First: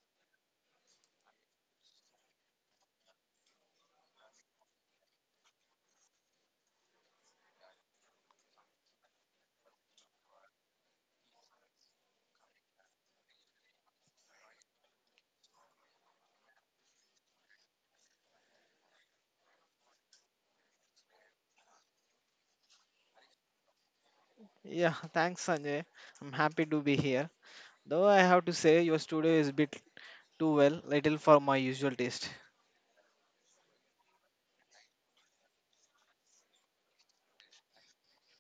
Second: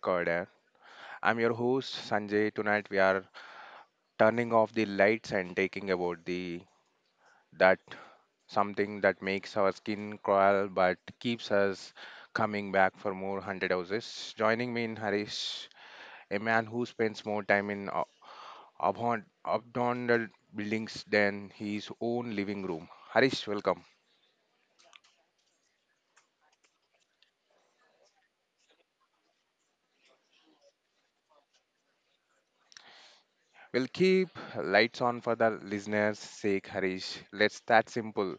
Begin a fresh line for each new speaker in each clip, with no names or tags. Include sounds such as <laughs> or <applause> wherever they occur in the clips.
Corridor. I'm your host Sanjay. Tonight we are turning off the lights and taking about the that something that makes our skin crawl but keeps us coming back for more hundred houses. Joining me in Harish, a man who spends more time in a- abhorrent abnormal buildings than his own living room. Harish, welcome.
Yeah, <laughs> thanks, Sanjay. I'm happy to be here. Though I have to say, your studio is a bit too well, little for my usual taste.
We'll keep lights on for the listeners' sake, Harish. Let's that simple.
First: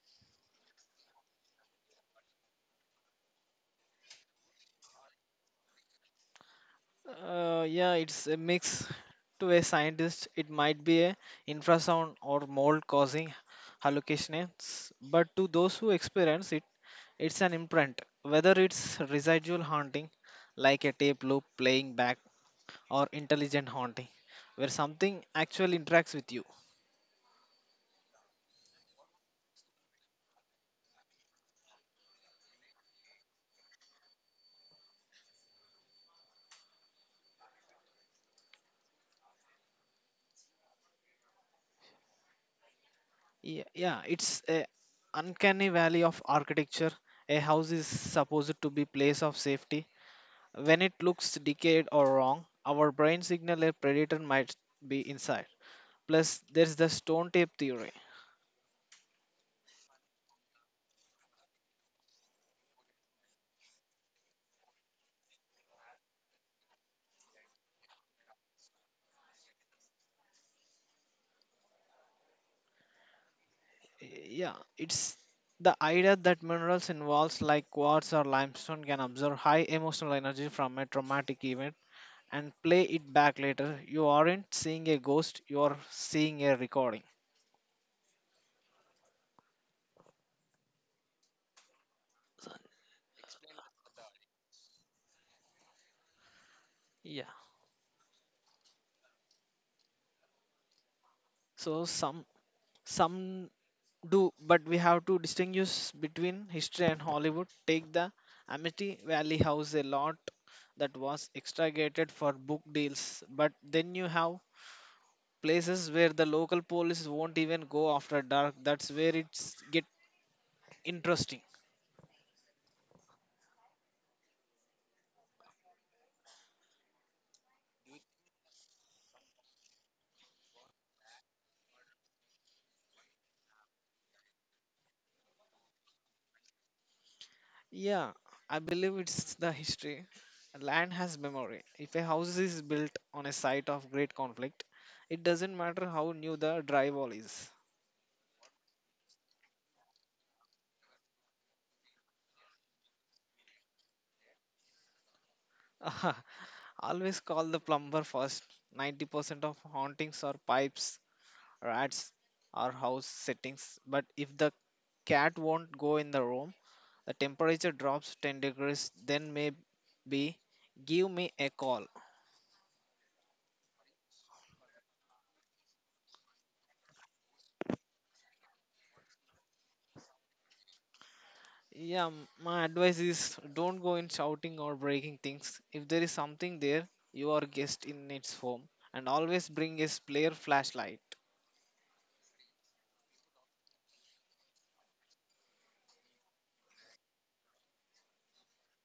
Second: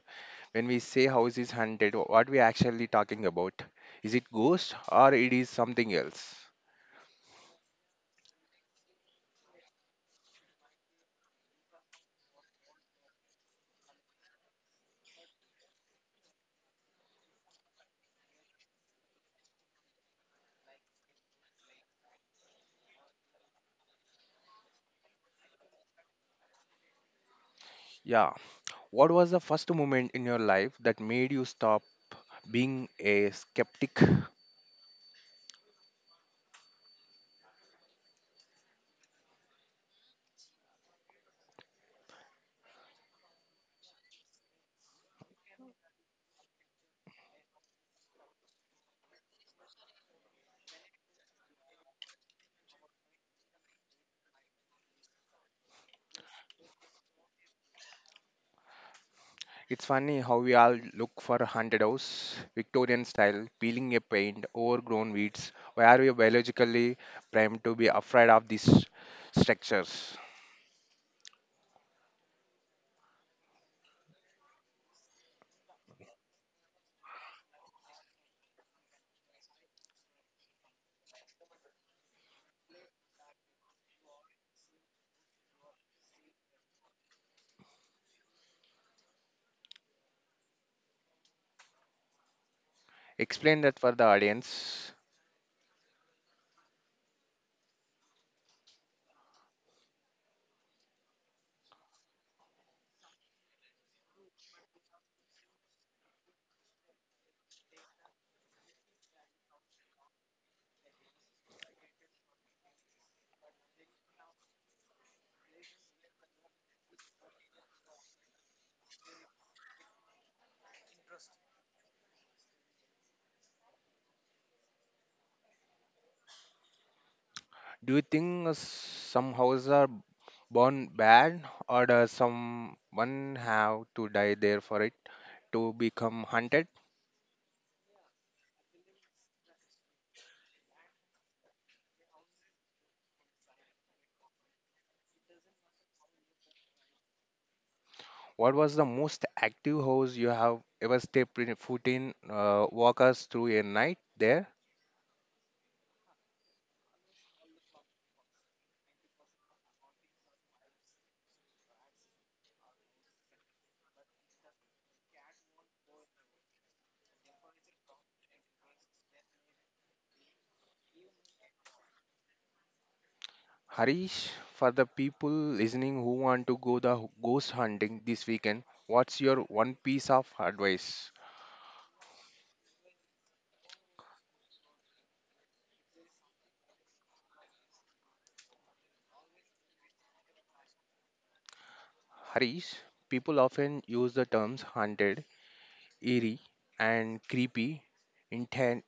When we say house is haunted, what we actually talking about, is it ghost or it is something else?
Yeah, it's a mix. To a scientist, it might be a infrasound or mold causing hallucinations, but to those who experience it, it's an imprint. Whether it's residual haunting, like a tape loop playing back, or intelligent haunting, where something actually interacts with you.
Yeah, what was the first moment in your life that made you stop being a skeptic?
Yeah, it's a uncanny valley of architecture. A house is supposed to be place of safety. When it looks decayed or wrong, our brain signal a predator might be inside. Plus, there's the stone tape theory.
It's funny how we all look for a haunted house, victorian style, peeling a paint, overgrown weeds, where we are biologically primed to be afraid of these structures.
Yeah, it's the idea that minerals involved like quartz or limestone can absorb high emotional energy from a traumatic event and play it back later. You aren't seeing a ghost, you're seeing a recording.
Explain that for the audience.
Yeah. So some Some do, but we have to distinguish between history and Hollywood. Take the Amity Valley House, a lot that was extragated for book deals, but then you have places where the local police won't even go after dark. That's where it's get interesting.
Do you think some houses are born bad, or does someone have to die there for it to become haunted?
Yeah, I believe it's the history. Land has memory. If a house is built on a site of great conflict, it doesn't matter how new the drywall is.
What was the most active house you have ever stepped in, foot in? Walk us through a night there,
<laughs> Always call the plumber first. 90% of hauntings are pipes, rats, or house settings. But if the cat won't go in the room, the temperature drops 10 degrees, then maybe give me a call.
Harish. For the people listening who want to go the ghost hunting this weekend, what's your one piece of advice,
Yeah, my advice is don't go in shouting or breaking things. If there is something there, you are guest in its home. And always bring a spare flashlight.
Harish? People often use the terms haunted, eerie, and creepy inten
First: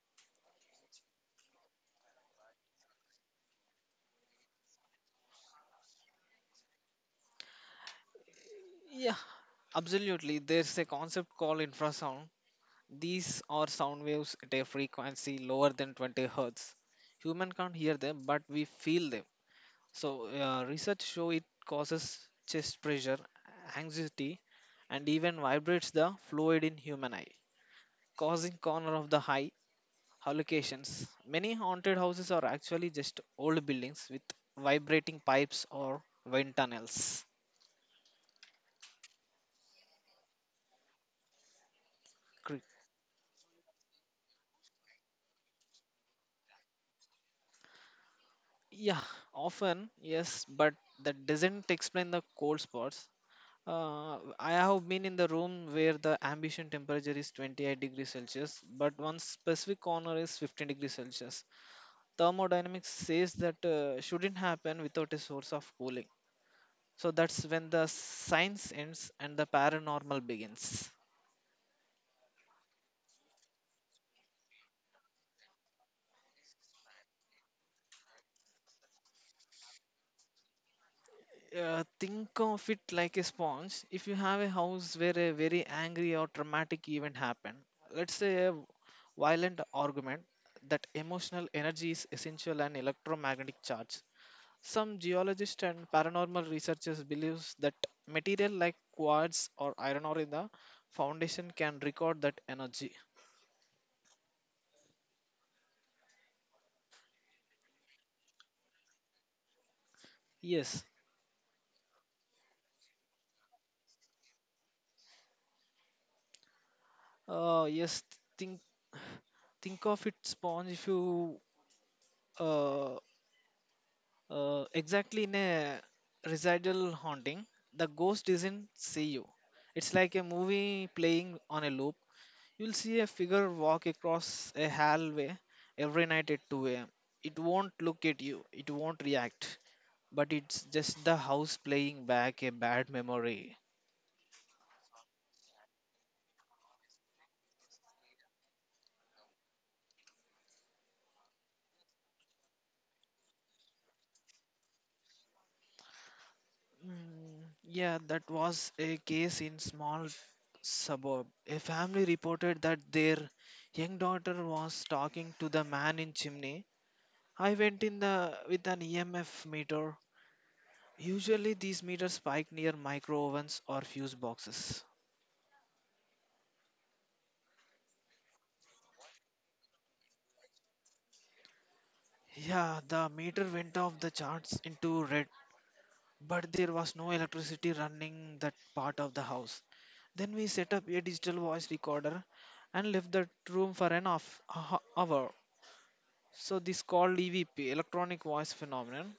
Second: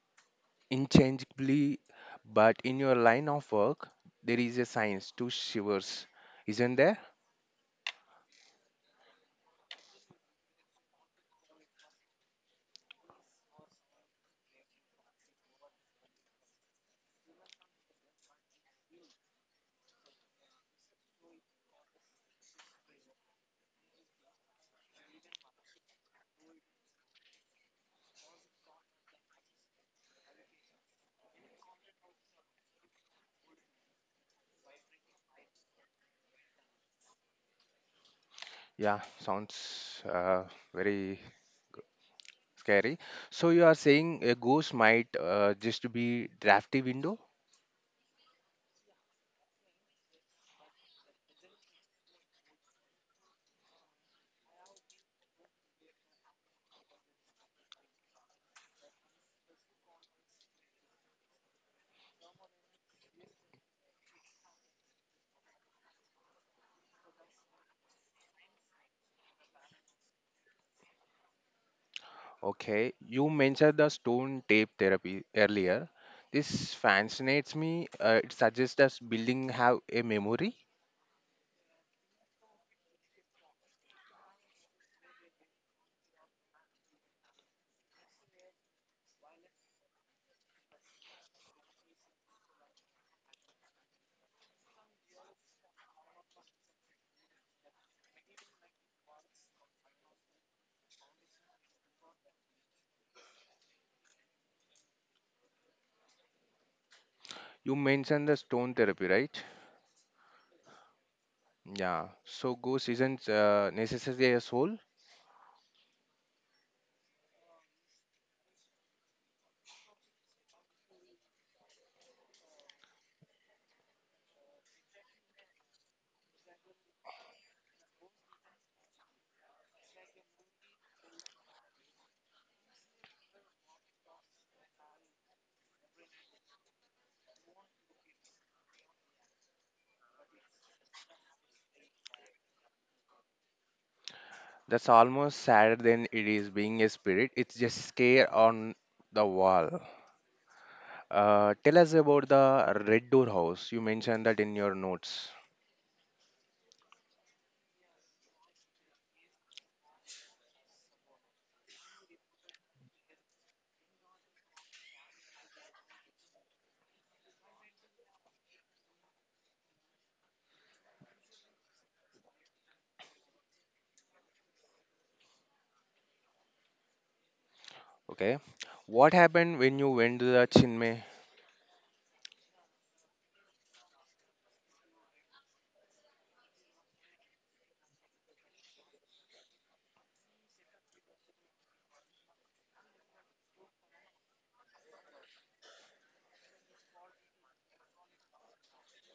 interchangeably, but in your line of work, there is a science to shivers, isn't there?
Yeah, absolutely. There's a concept called infrasound. These are sound waves at a frequency lower than 20 hertz. Human can't hear them, but we feel them. So research show it causes chest pressure, anxiety, and even vibrates the fluid in human eye, causing corner of the eye hallucinations. Many haunted houses are actually just old buildings with vibrating pipes or wind tunnels.
Yeah, sounds very
Cre-
scary. So you are saying a ghost might just be drafty window?
Yeah, often yes, but that doesn't explain the cold spots. I have been in the room where the ambient temperature is 28 degrees Celsius, but one specific corner is 15 degrees Celsius. Thermodynamics says that shouldn't happen without a source of cooling. So that's when the science ends and the paranormal begins.
Okay, you mentioned the stone tape therapy earlier. This fascinates me. It suggests that building have a memory.
Think of it like a sponge. If you have a house where a very angry or traumatic event happened, let's say a violent argument, that emotional energy is essential and electromagnetic charge. Some geologists and paranormal researchers believe that material like quartz or iron ore in the foundation can record that energy.
You mentioned the stone therapy, right?
Yes,
Yeah. So ghost isn't necessarily a soul.
yes. Think, think of it, sponge. If you uh, exactly in a residual haunting, the ghost doesn't see you. It's like a movie playing on a loop. You'll see a figure walk across a hallway every night at 2 a.m. It won't look at you, it won't react, but it's just the house playing back a bad memory.
That's almost sadder than it is being a spirit. It's just scare on the wall. Tell us about the Red Door House. You mentioned that in your notes.
Mm, yeah, that was a case in small suburb. A family reported that their young daughter was talking to the man in chimney. I went in the with an EMF meter. Usually these meters spike near micro ovens or fuse boxes.
Okay. What happened when you went to the Chinmay?
Yeah, the meter went off the charts into red, but there was no electricity running that part of the house. Then we set up a digital voice recorder and left that room for an off, hour. So this called EVP, electronic voice phenomenon.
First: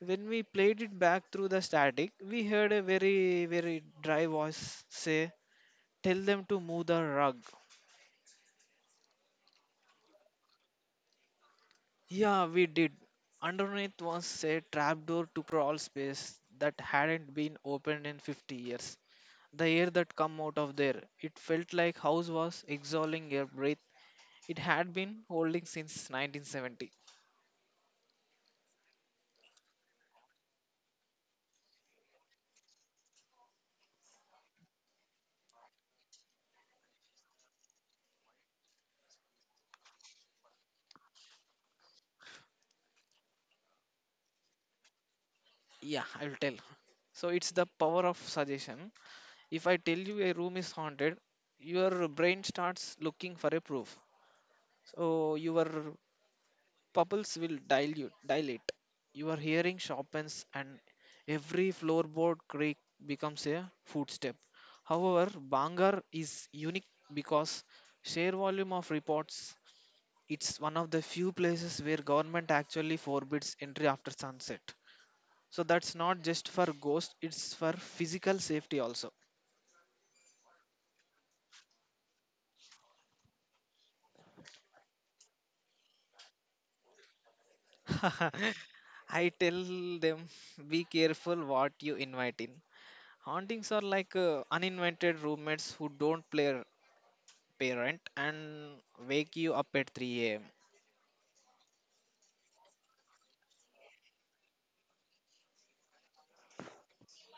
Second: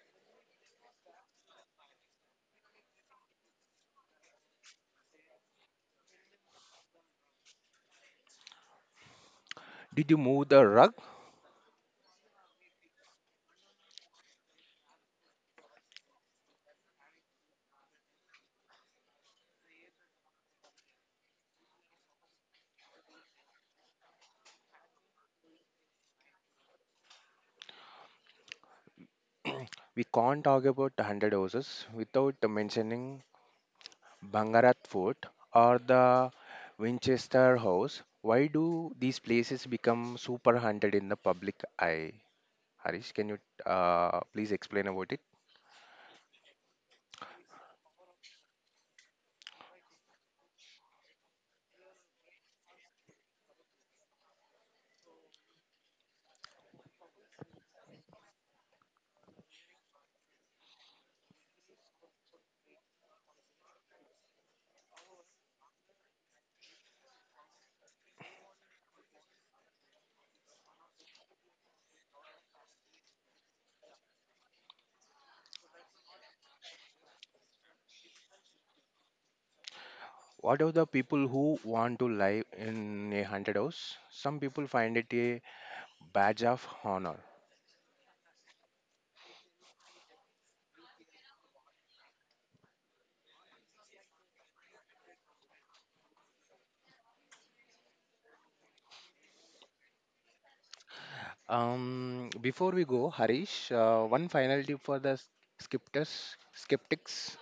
When we played it back through the static, we heard a very, very dry voice say, "Tell them to move the rug."
Did you move the rug?
Yeah, we did. Underneath was a trapdoor to crawl space that hadn't been opened in 50 years. The air that come out of there, it felt like house was exhaling air breath it had been holding since 1970.
We can't talk about the 100 houses without mentioning Bangarat Fort or the Winchester House. Why do these places become super haunted in the public eye? Harish, can you please explain about it?
Yeah, I will tell. So it's the power of suggestion. If I tell you a room is haunted, your brain starts looking for a proof. So your bubbles will dilute, dilate. Your hearing sharpens and every floorboard creak becomes a footstep. However, Bangar is unique because sheer volume of reports. It's one of the few places where government actually forbids entry after sunset. So that's not just for ghosts, it's for physical safety also.
What are the people who want to live in a haunted house? Some people find it a badge of honor.
<laughs> I tell them be careful what you invite in. Hauntings are like uninvited roommates who don't play parent and wake you up at 3 a.m.
Before we go, Harish, one final tip for the skeptics.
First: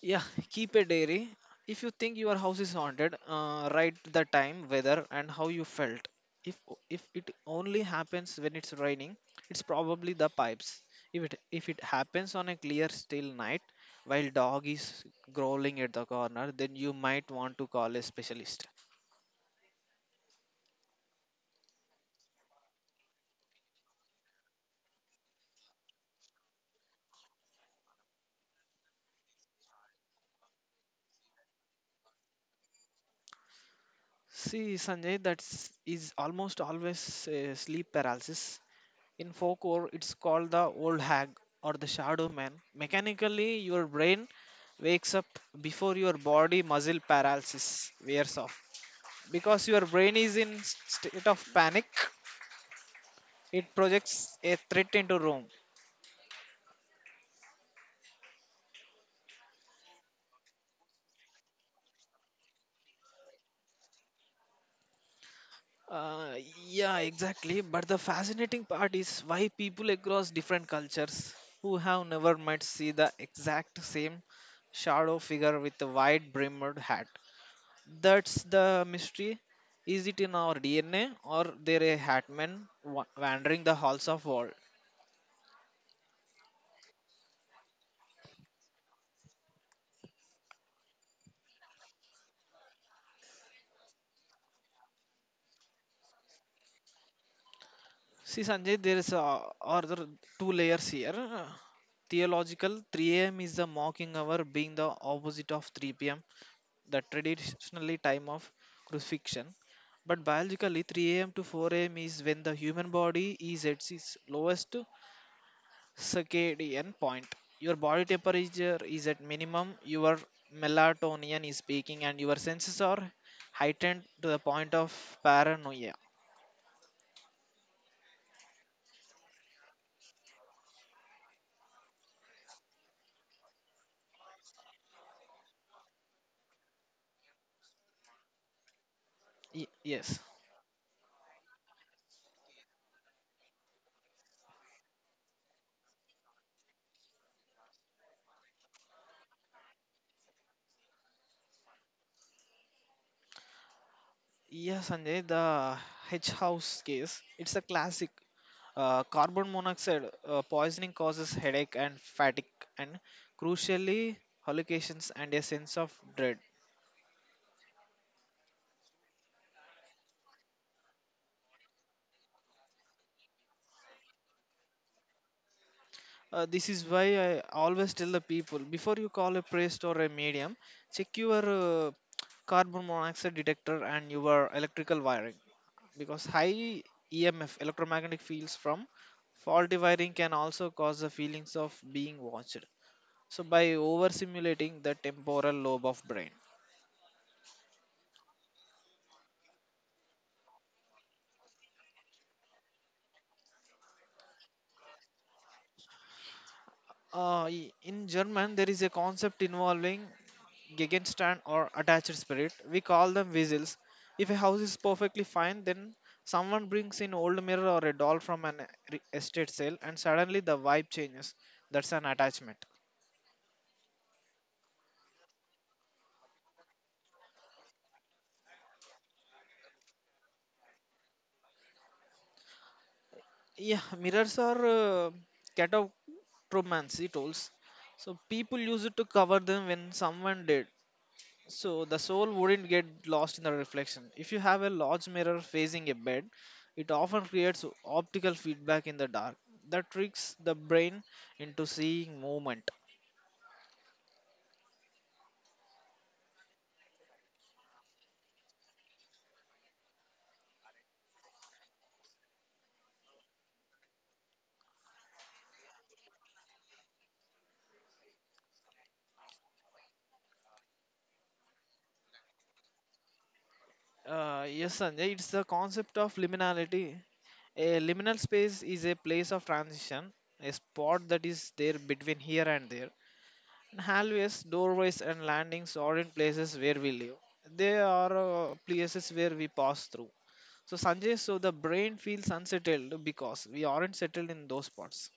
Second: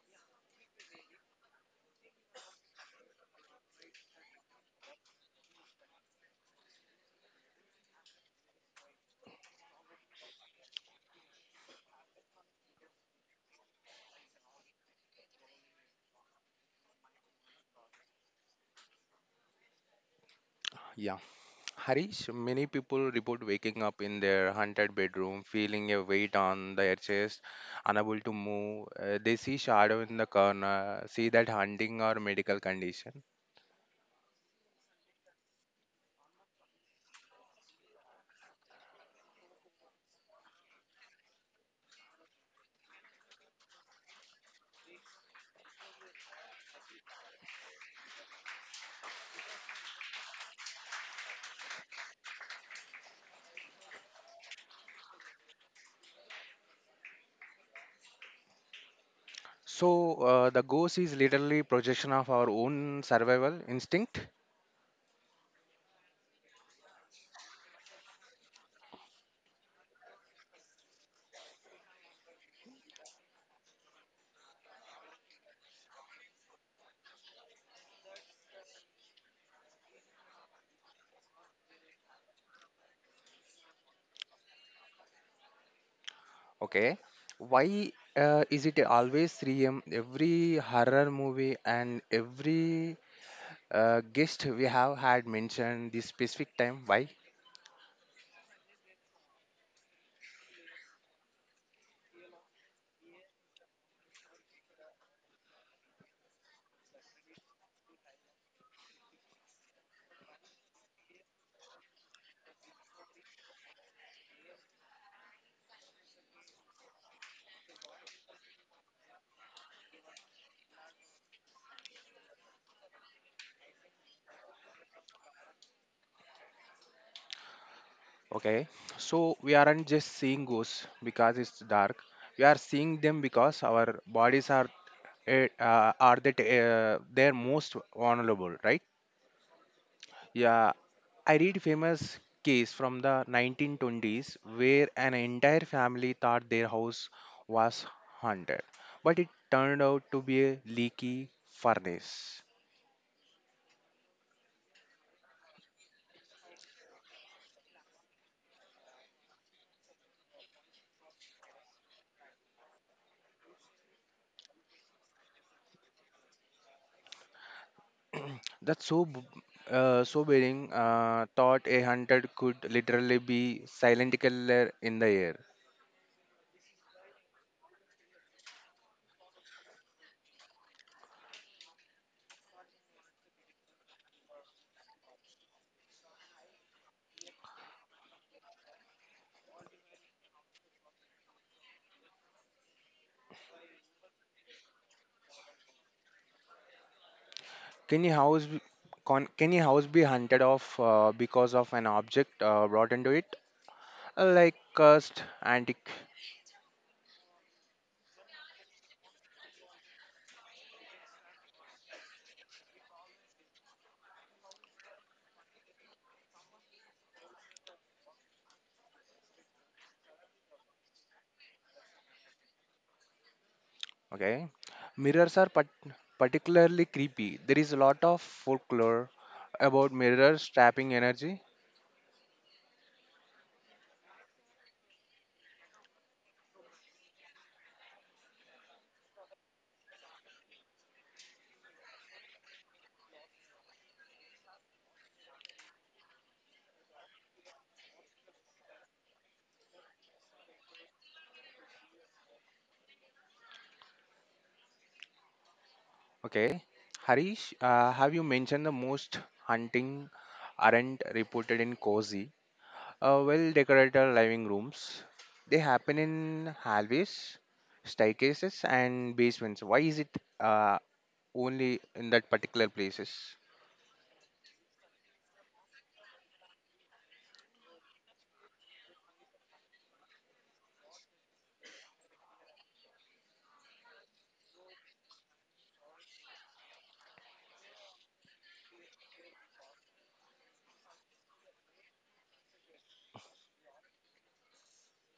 Yeah, <laughs> keep a diary. If you think your house is haunted, write the time, weather, and how you felt. If if it only happens when it's raining, it's probably the pipes. If it happens on a clear, still night, while dog is growling at the corner, then you might want to call a specialist.
Yeah, Harish. Many people report waking up in their haunted bedroom, feeling a weight on their chest, unable to move. They see shadow in the corner, see that hunting or medical condition.
See, Sanjay, that is almost always sleep paralysis. In folklore, it's called the old hag or the shadow man. Mechanically, your brain wakes up before your body muscle paralysis wears off. Because your brain is in state of panic, it projects a threat into room.
So the ghost is literally projection of our own survival instinct.
Uh, yeah, exactly. But the fascinating part is why people across different cultures who have never met see the exact same shadow figure with a wide brimmed hat. That's the mystery. Is it in our DNA or there a hat man wandering the halls of world?
Okay. Why is it always 3 a.m. every horror movie and every guest we have had mentioned this specific time? Why?
See, Sanjay, there is a, other two layers here. Theological 3 a.m. is the mocking hour being the opposite of 3 p.m the traditionally time of crucifixion. But biologically, 3 a.m. to 4 a.m. is when the human body is at its lowest circadian point. Your body temperature is at minimum, your melatonin is peaking, and your senses are heightened to the point of paranoia.
Okay. So we aren't just seeing ghosts because it's dark. We are seeing them because our bodies are eh, are that they're most vulnerable, right?
Yes.
Yeah, I read famous case from the 1920s where an entire family thought their house was haunted, but it turned out to be a leaky furnace.
Yeah, Sanjay, the hedge house case, it's a classic. Carbon monoxide poisoning causes headache and fatigue, and crucially, hallucinations and a sense of dread.
That's so b- Sobering. Thought a haunted could literally be silent killer in the air.
This is why I always tell the people before you call a priest or a medium, check your uh, carbon monoxide detector and your electrical wiring because high EMF electromagnetic fields from faulty wiring can also cause the feelings of being watched. So by overstimulating the temporal lobe of brain.
Can your house be, can your house be hunted off because of an object brought into it, like cursed antique?
In German, there is a concept involving Gegenstand or attached spirit. We call them weasels. If a house is perfectly fine, then someone brings in old mirror or a doll from an estate sale, and suddenly the vibe changes. That's an attachment.
Okay. Mirrors are particularly creepy. There is a lot of folklore about mirrors trapping energy.
Yeah, mirrors are catatomancy tools. So people use it to cover them when someone dead. So the soul wouldn't get lost in the reflection. If you have a large mirror facing a bed, it often creates optical feedback in the dark that tricks the brain into seeing movement.
Okay. Harish, have you mentioned the most hunting aren't reported in cozy, well decorated living rooms? They happen in hallways, staircases, and basements. Why is it uh, only in that particular places?
Yes, Sanjay, it's the concept of liminality. A liminal space is a place of transition, a spot that is there between here and there. Hallways, doorways, and landings are in places where we live. They are places where we pass through. So, Sanjay, so the brain feels unsettled because we aren't settled in those spots.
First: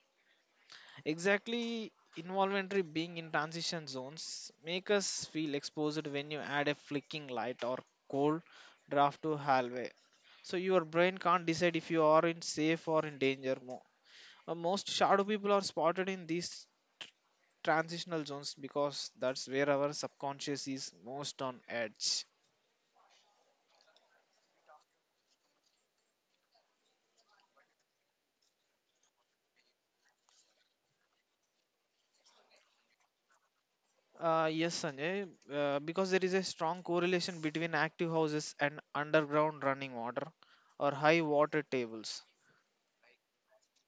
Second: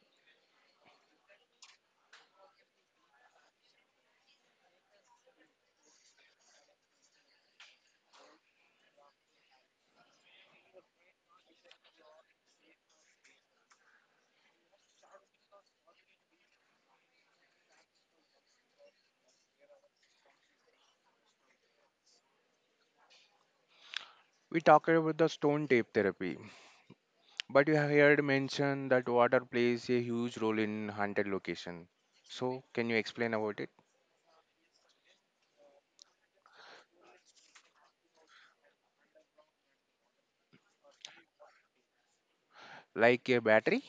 Exactly, involuntary being in transition zones make us feel exposed when you add a flicking light or cold draft to hallway. So your brain can't decide if you are in safe or in danger mode. Most shadow people are spotted in these transitional zones because that's where our subconscious is most on edge.
We talked about the stone tape therapy. But you have heard mention that water plays a huge role in haunted location. So can you explain about it?
Yes, Sanjay, because there is a strong correlation between active houses and underground running water or high water tables.
Like a battery?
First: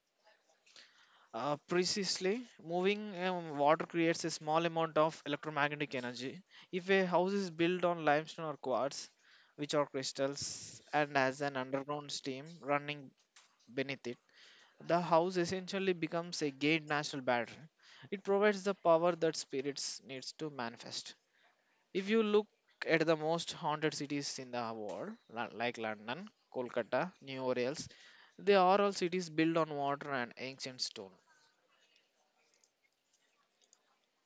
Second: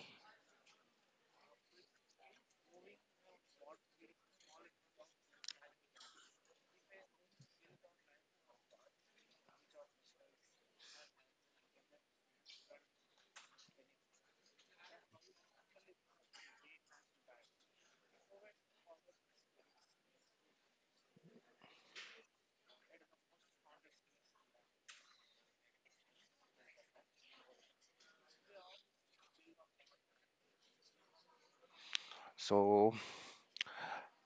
Precisely, moving water creates a small amount of electromagnetic energy. If a house is built on limestone or quartz, which are crystals, and has an underground stream running beneath it, the house essentially becomes a gate national battery. It provides the power that spirits needs to manifest. If you look at the most haunted cities in the world, like London, Kolkata, New Orleans, they are all cities built on water and ancient stone.
So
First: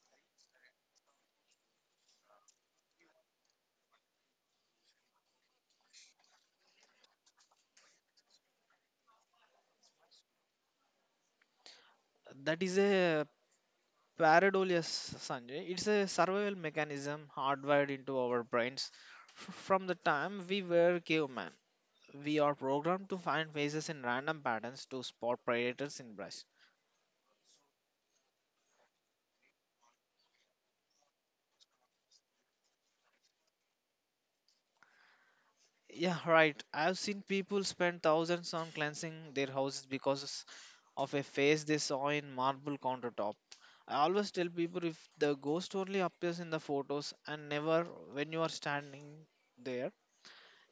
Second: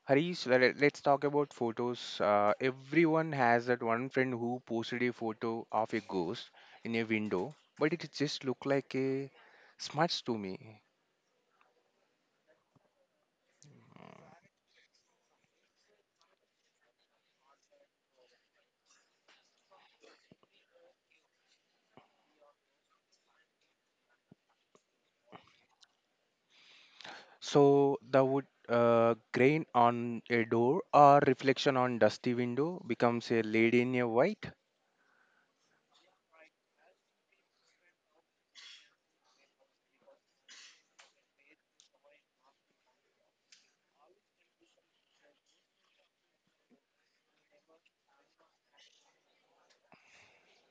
Harish, let's talk about photos. Everyone has that one friend who posted a photo of a ghost in a window, but it just looked like a smudge to me.
That is a pareidolia, Sanjay. It's a survival mechanism hardwired into our brains. From the time we were cavemen, we are programmed to find faces in random patterns to spot predators in brush.
So the wood grain on a door or reflection on dusty window becomes a lady in a white.
Yeah, right. I've seen people spend thousands on cleansing their houses because of a face they saw in marble countertop. I always tell people if the ghost only appears in the photos and never when you are standing there,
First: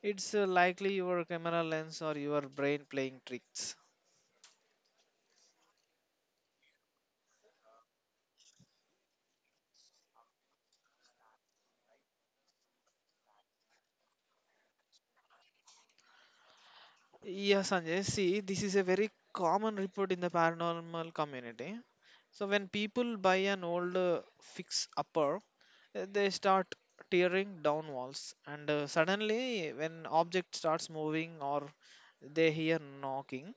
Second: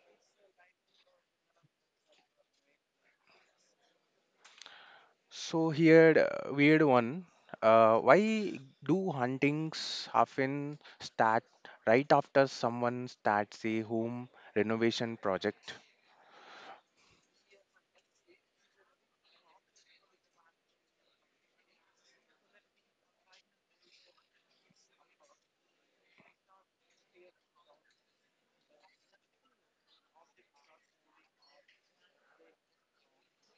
it's likely your camera lens or your brain playing tricks.
So here, the weird one. Why do huntings often start right after someone starts a home renovation project?
Yeah, Sanjay. See, this is a very common report in the paranormal community. So when people buy an old fix-upper, they start tearing down walls, and suddenly, when object starts moving or they hear knocking,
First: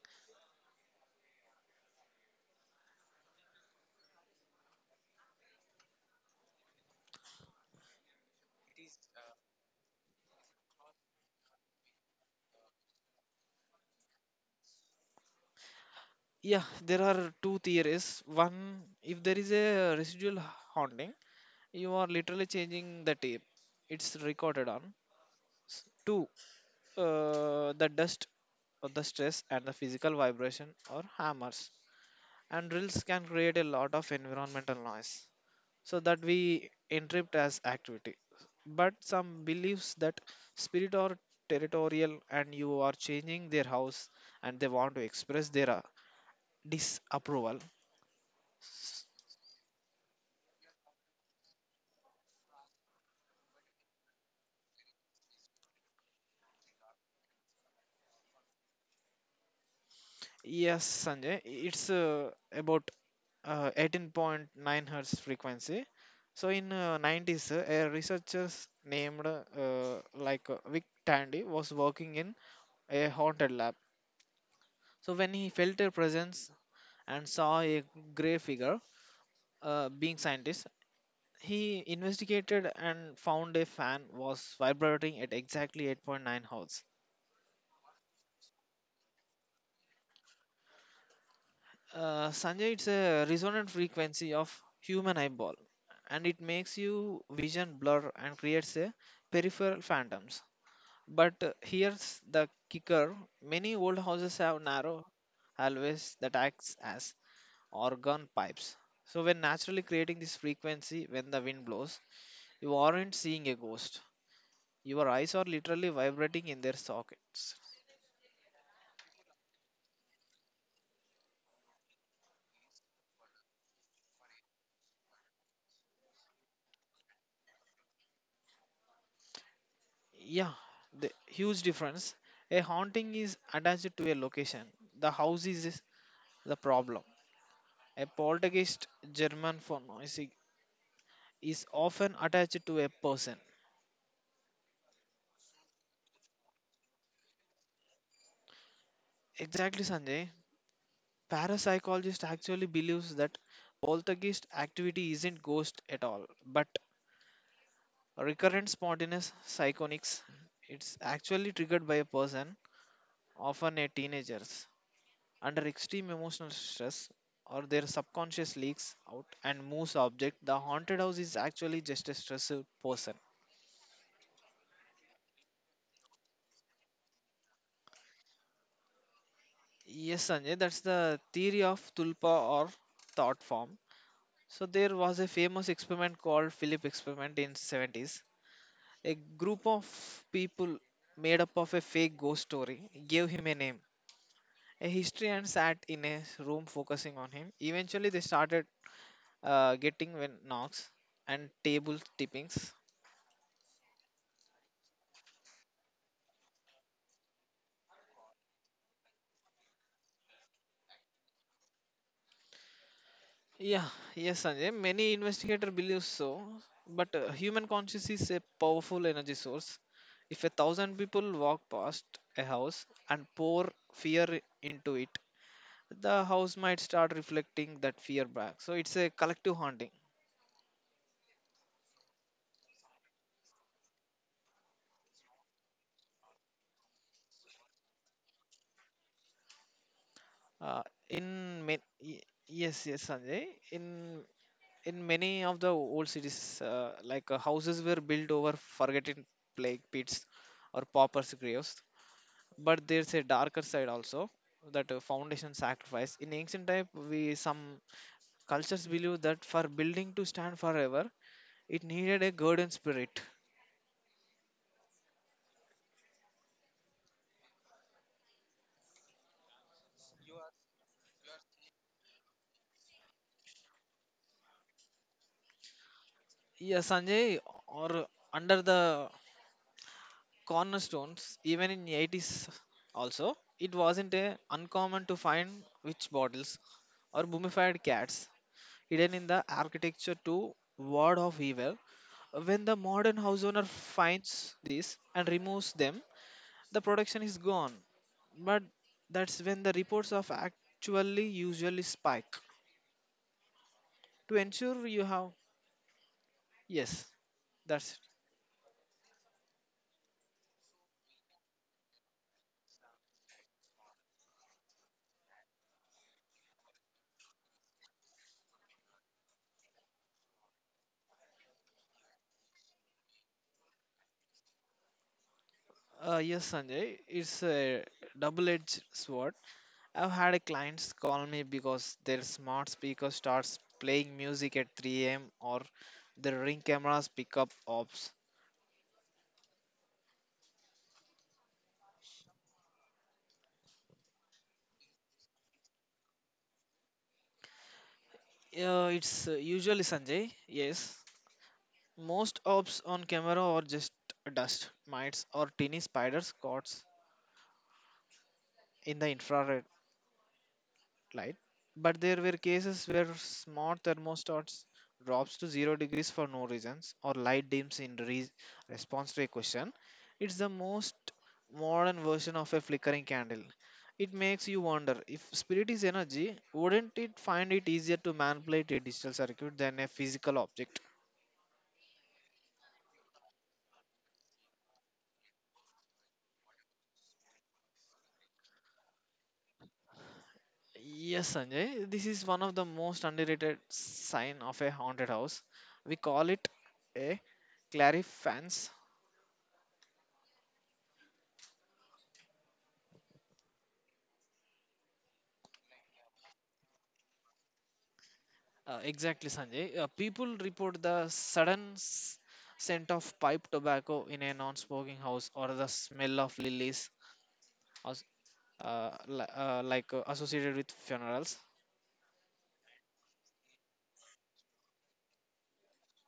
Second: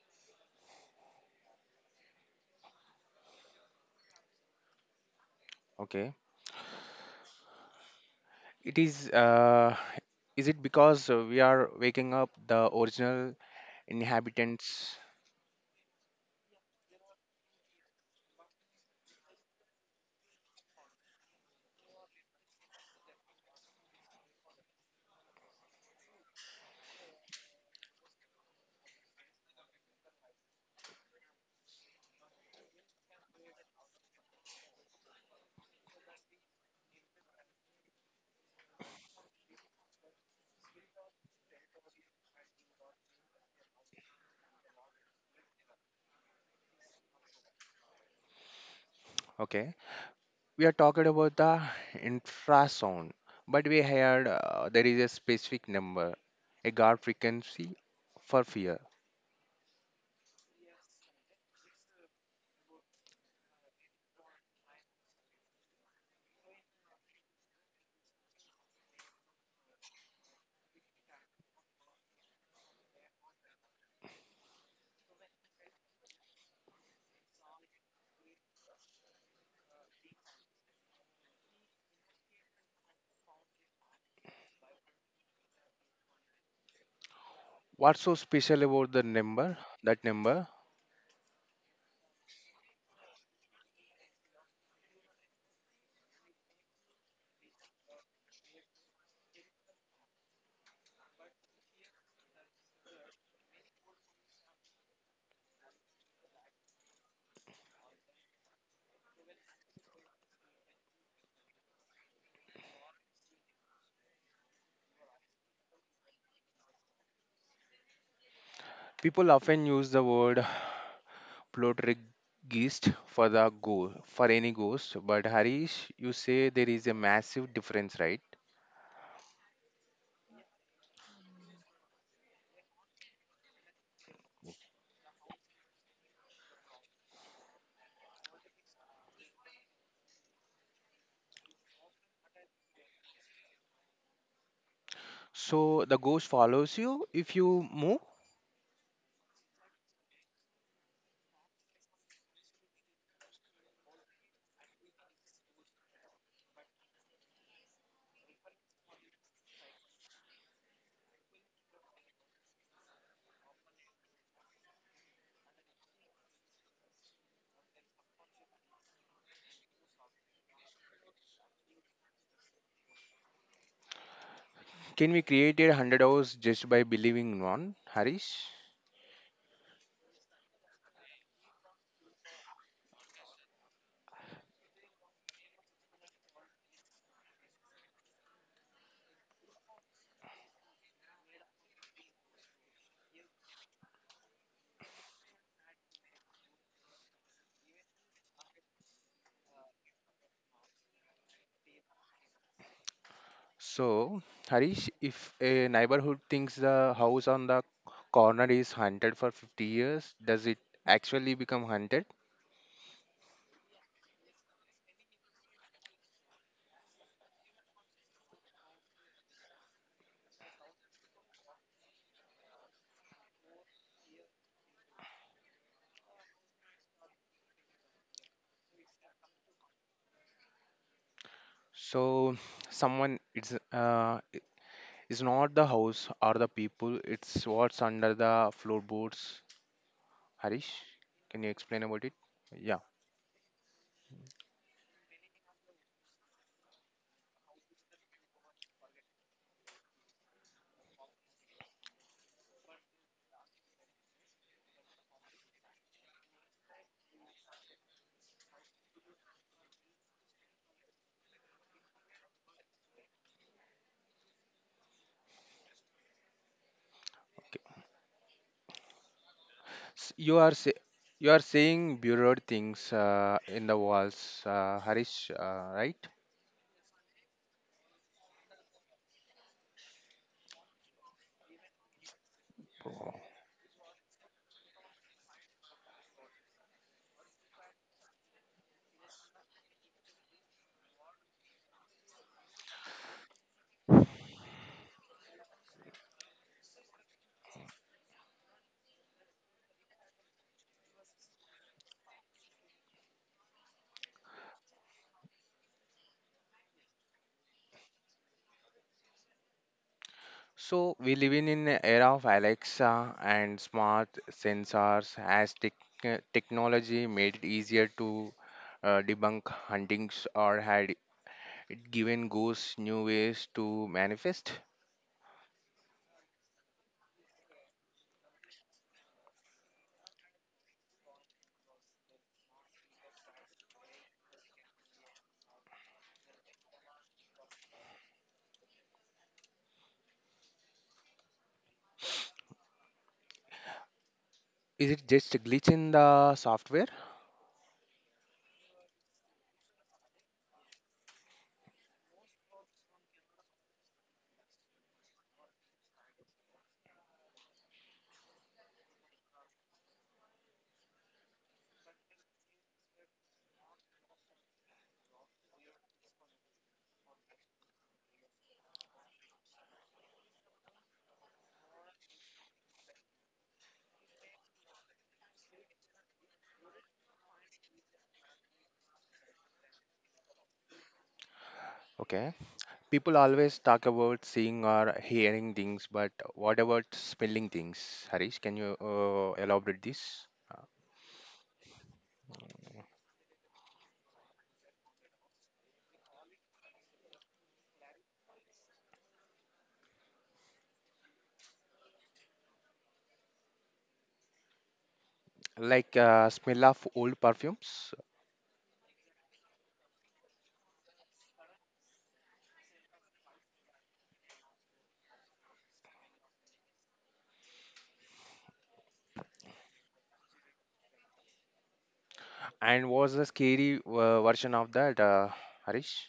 Okay, it is. Is it because we are waking up the original inhabitants?
yeah, there are two theories. One, if there is a residual haunting, you are literally changing the tape it's recorded on. Two, the dust, the stress, and the physical vibration or hammers. And drills can create a lot of environmental noise, so that we interpret as activity. But some believes that spirit are territorial, and you are changing their house, and they want to express their disapproval.
Okay, we are talking about the infrasound, but we heard there is a specific number, a guard frequency for fear.
Yes, Sanjay, it's about 18.9 hertz frequency. So in 90s, a researcher named Vic Tandy was working in a haunted lab. So when he felt a presence and saw a grey figure, being scientist, he investigated and found a fan was vibrating at exactly 8.9 hertz.
What's so special about the number? That number?
Sanjay, it's a resonant frequency of human eyeball, and it makes you vision blur and creates a peripheral phantoms. But here's the kicker, many old houses have narrow always that acts as organ pipes. So, when naturally creating this frequency when the wind blows, you aren't seeing a ghost. Your eyes are literally vibrating in their sockets.
People often use the word poltergeist for the go for any ghost, but Harish, you say there is a massive difference, right?
Yeah, the huge difference. A haunting is attached to a location, the house is the problem. A poltergeist, German for noisy, is often attached to a person.
So the ghost follows you if you move.
Exactly, Sanjay. Parapsychologist actually believes that poltergeist activity isn't ghost at all, but recurrent spontaneous psychonics. It's actually triggered by a person, often a teenagers, under extreme emotional stress or their subconscious leaks out and moves object. The haunted house is actually just a stressed person.
Can we create a hundred hours just by believing in one, Harish?
Yes, Sanjay, that's the theory of tulpa or thought form. So there was a famous experiment called Philip experiment in 70s. A group of people made up of a fake ghost story, gave him a name, a history, and sat in a room focusing on him. Eventually, they started getting when knocks and table tippings.
So Harish, if a neighborhood thinks the house on the corner is haunted for 50 years, does it actually become haunted?
Yeah, yes, Sanjay. Many investigators believe so, but human conscience is a powerful energy source. If 1,000 people walk past a house and pour fear into it, the house might start reflecting that fear back. So it's a collective haunting.
So someone it's not the house or the people, it's what's under the floorboards. Harish,
Uh, in
can you explain
ma-
about it?
y- yes,
Yeah,
yes, Sanjay. In many of the old cities, houses were built over forgotten plague pits or paupers' graves. But there's a darker side also, that foundation sacrifice. In ancient time, we some cultures believe that for building to stand forever, it needed a guardian spirit.
okay. You are say, you are saying buried things in the walls, Harish, right?
Yes, Sanjay, or under the cornerstones even in 80s also, it wasn't a uncommon to find witch bottles or mummified cats hidden in the architecture to ward off evil when the modern house owner finds these and removes them, the production is gone, but that's when the reports of actually usually spike to ensure you have, yes, that's it.
So we live in an era of Alexa and smart sensors as technology made it easier to debunk huntings or had it given ghosts new ways to manifest?
Yes, Sanjay, it's a double edged sword. I've had a clients call me because their smart speaker starts playing music at 3 a.m. or the ring cameras pick up ops.
Is it just a glitch in the software?
Yeah, it's usually, Sanjay. Yes, most ops on camera are just dust, mites, or teeny spiders caught in the infrared light, but there were cases where smart thermostats drops to 0 degrees for no reasons or light dims in response to a question. It's the most modern version of a flickering candle. It makes you wonder if spirit is energy, wouldn't it find it easier to manipulate a digital circuit than a physical object?
Okay. People always talk about seeing or hearing things, but what about smelling things? Harish, can you elaborate this?
Yes, Sanjay, this is one of the most underrated sign of a haunted house. We call it a clarifance.
Like smell of old perfumes,
Exactly, Sanjay. People report the sudden scent of pipe tobacco in a non-smoking house or the smell of lilies, as, li- like associated with funerals.
and was the scary version of that, Harish?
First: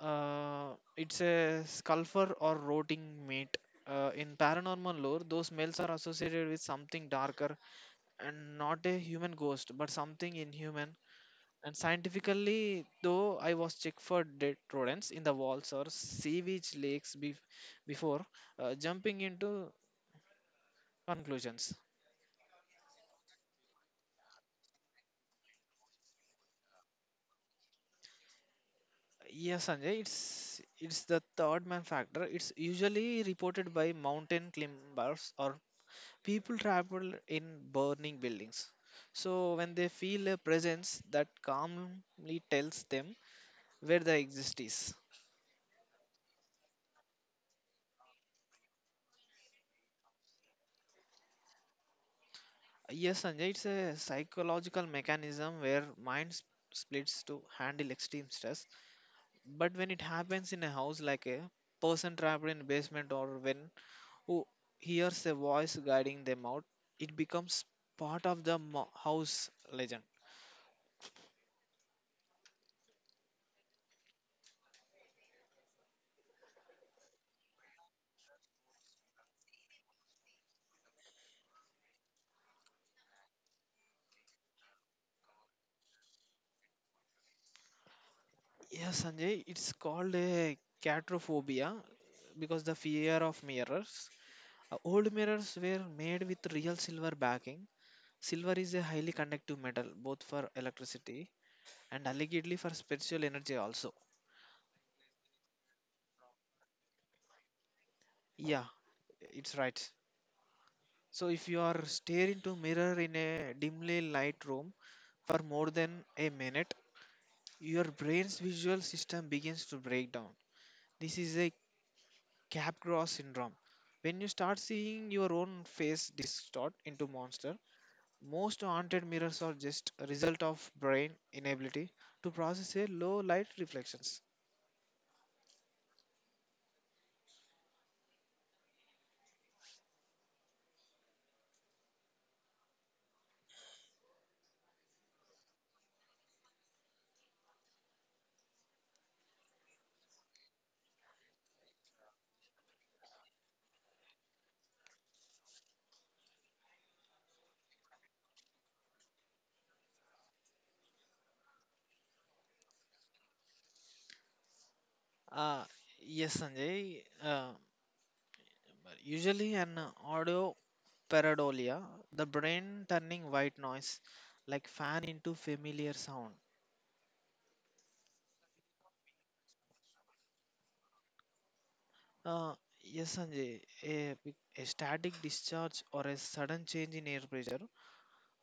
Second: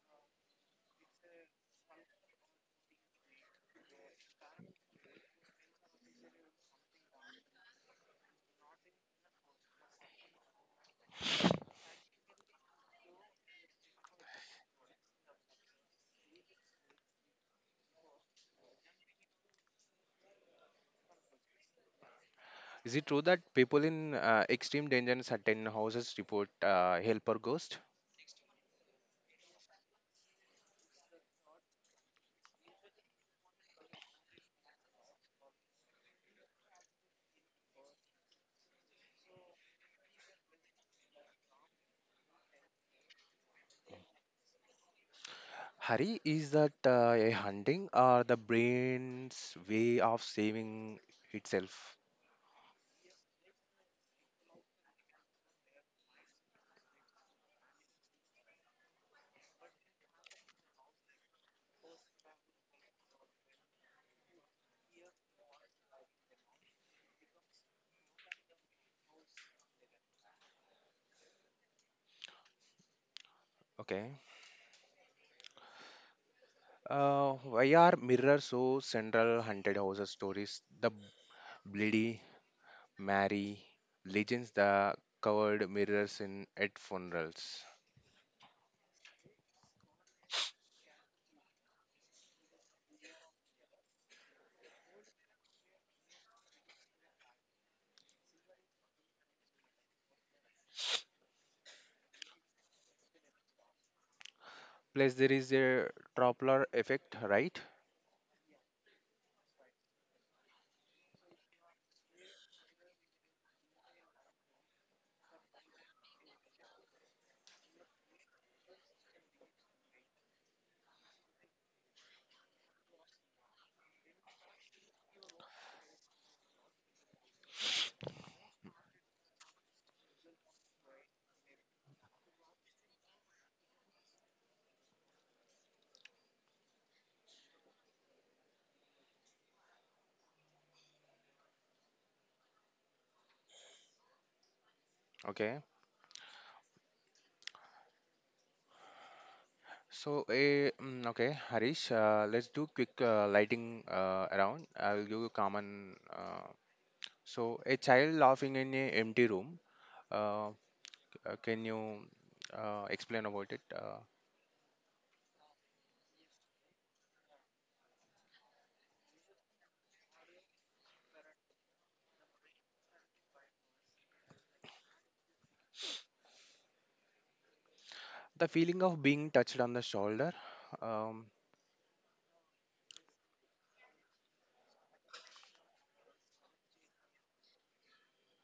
It's a sulfur or rotting meat. In paranormal lore, those smells are associated with something darker and not a human ghost, but something inhuman. And scientifically, though, I was checked for dead rodents in the walls or sewage lakes before jumping into conclusions.
Is it true that people in extreme danger in certain houses report help or ghost?
Yes, Sanjay, it's the third man factor. It's usually reported by mountain climbers or people travel in burning buildings. So when they feel a presence that calmly tells them where the exist is.
Hari, is that a hunting or the brain's way of saving itself?
Yes, Sanjay, it's a psychological mechanism where splits to handle extreme stress. But when it happens in a house, like a person trapped in a basement or when who hears a voice guiding them out, it becomes part of the house legend.
Okay. Why are mirrors so central haunted houses stories? The Bloody Mary legends, the covered mirrors in at funerals.
Yes, Sanjay, it's called a catrophobia, because the fear of mirrors. Old mirrors were made with real silver backing. Silver is a highly conductive metal, both for electricity and allegedly for spiritual energy also.
Plus, there is a Doppler effect, right?
Yeah, it's right. So if you are staring to mirror in a dimly light room for more than a minute, your brain's visual system begins to break down. This is a Capgras syndrome. When you start seeing your own face distort into monster, most haunted mirrors are just a result of brain inability to process a low light reflections.
Okay. So, okay, Harish, let's do quick lighting around. I will give you common. So, a child laughing in a empty room. Uh, can you explain about it?
Uh, yes, Sanjay. Usually, an audio pareidolia, the brain turning white noise like fan into familiar sound.
The feeling of being touched on the shoulder. Um,
Uh, yes, Sanjay, a static discharge or a sudden change in air pressure,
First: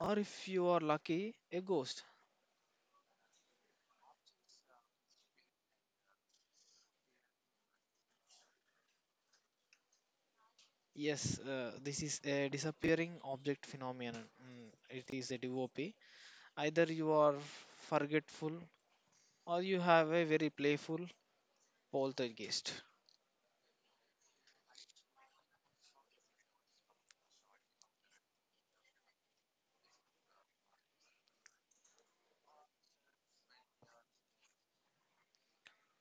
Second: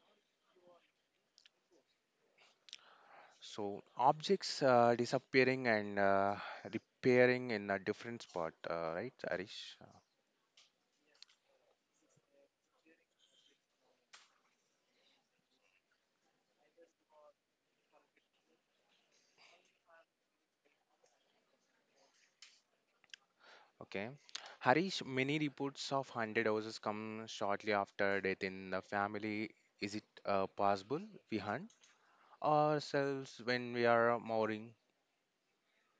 or if you are lucky, a ghost.
So objects disappearing and repairing in a different spot, right, Harish?
Yes, this is a disappearing object phenomenon. Mm, it is a DOP. Either you are forgetful or you have a very playful poltergeist.
Okay. Harish, many reports of haunted houses come shortly after death in the family. Is it possible we hunt ourselves when we are mooring?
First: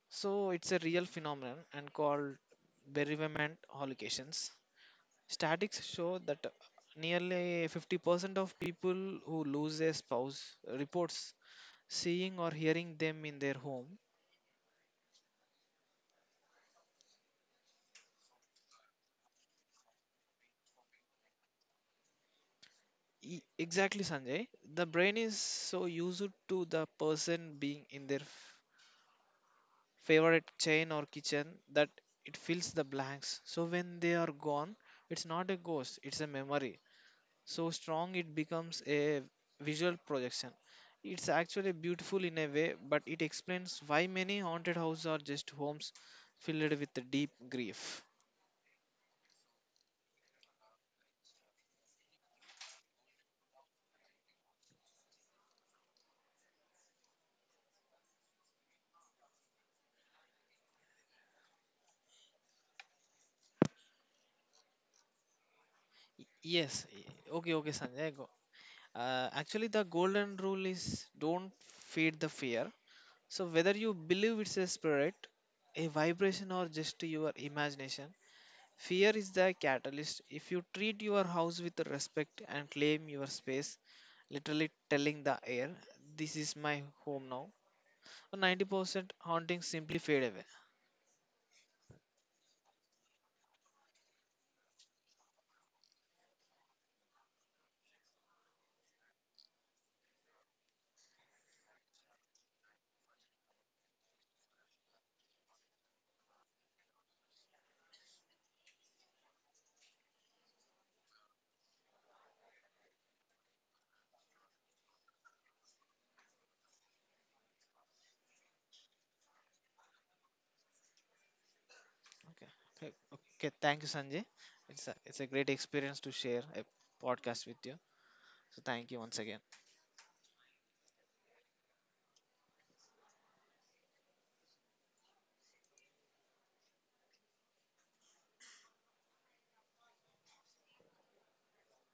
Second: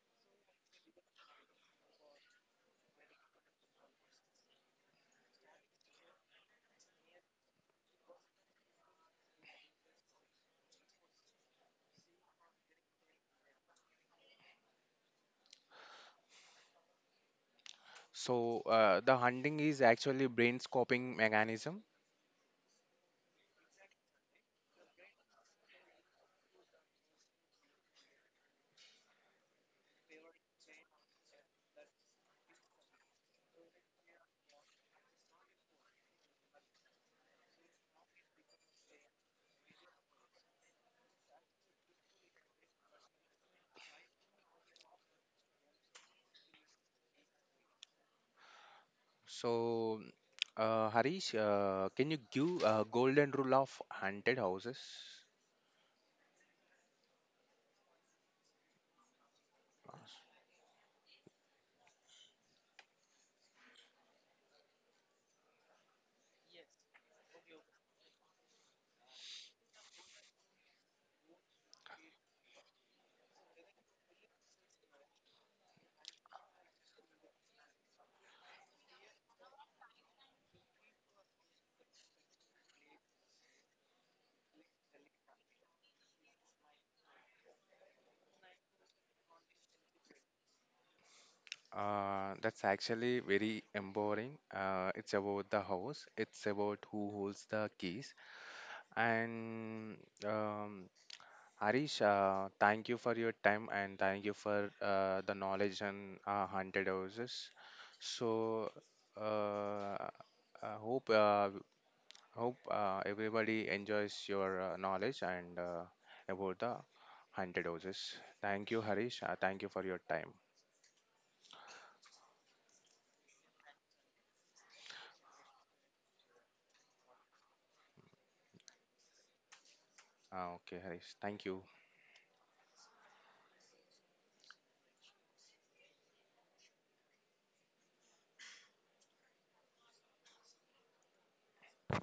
So it's a real phenomenon and called bereavement hallucinations. Statics show that nearly 50% of people who lose their spouse reports seeing or hearing them in their home.
So the hunting is actually brain scoping mechanism.
Exactly, Sanjay. The brain is so used to the person being in their favorite chain or kitchen, that it fills the blanks. So when they are gone, it's not a ghost, it's a memory. So strong it becomes a visual projection. It's actually beautiful in a way, but it explains why many haunted houses are just homes filled with the deep grief.
So Harish, can you give a golden rule of haunted houses?
Y- Yes, y- okay, okay, Sanjay. Go. Actually, the golden rule is don't feed the fear. So, whether you believe it's a spirit, a vibration, or just your imagination, fear is the catalyst. If you treat your house with respect and claim your space, literally telling the air, this is my home now, 90% hauntings simply fade away.
That's actually very empowering. It's about the house. It's about who holds the keys. And um, Harish, thank you for your time and thank you for the knowledge and haunted houses. So uh, I hope everybody enjoys your knowledge and about the haunted houses. Thank you, Harish. Thank you for your time.
Okay. Okay. Okay. Thank you, Sanjay. It's a great experience to share a podcast with you. So, thank you once again.
Okay, Harish. Thank you.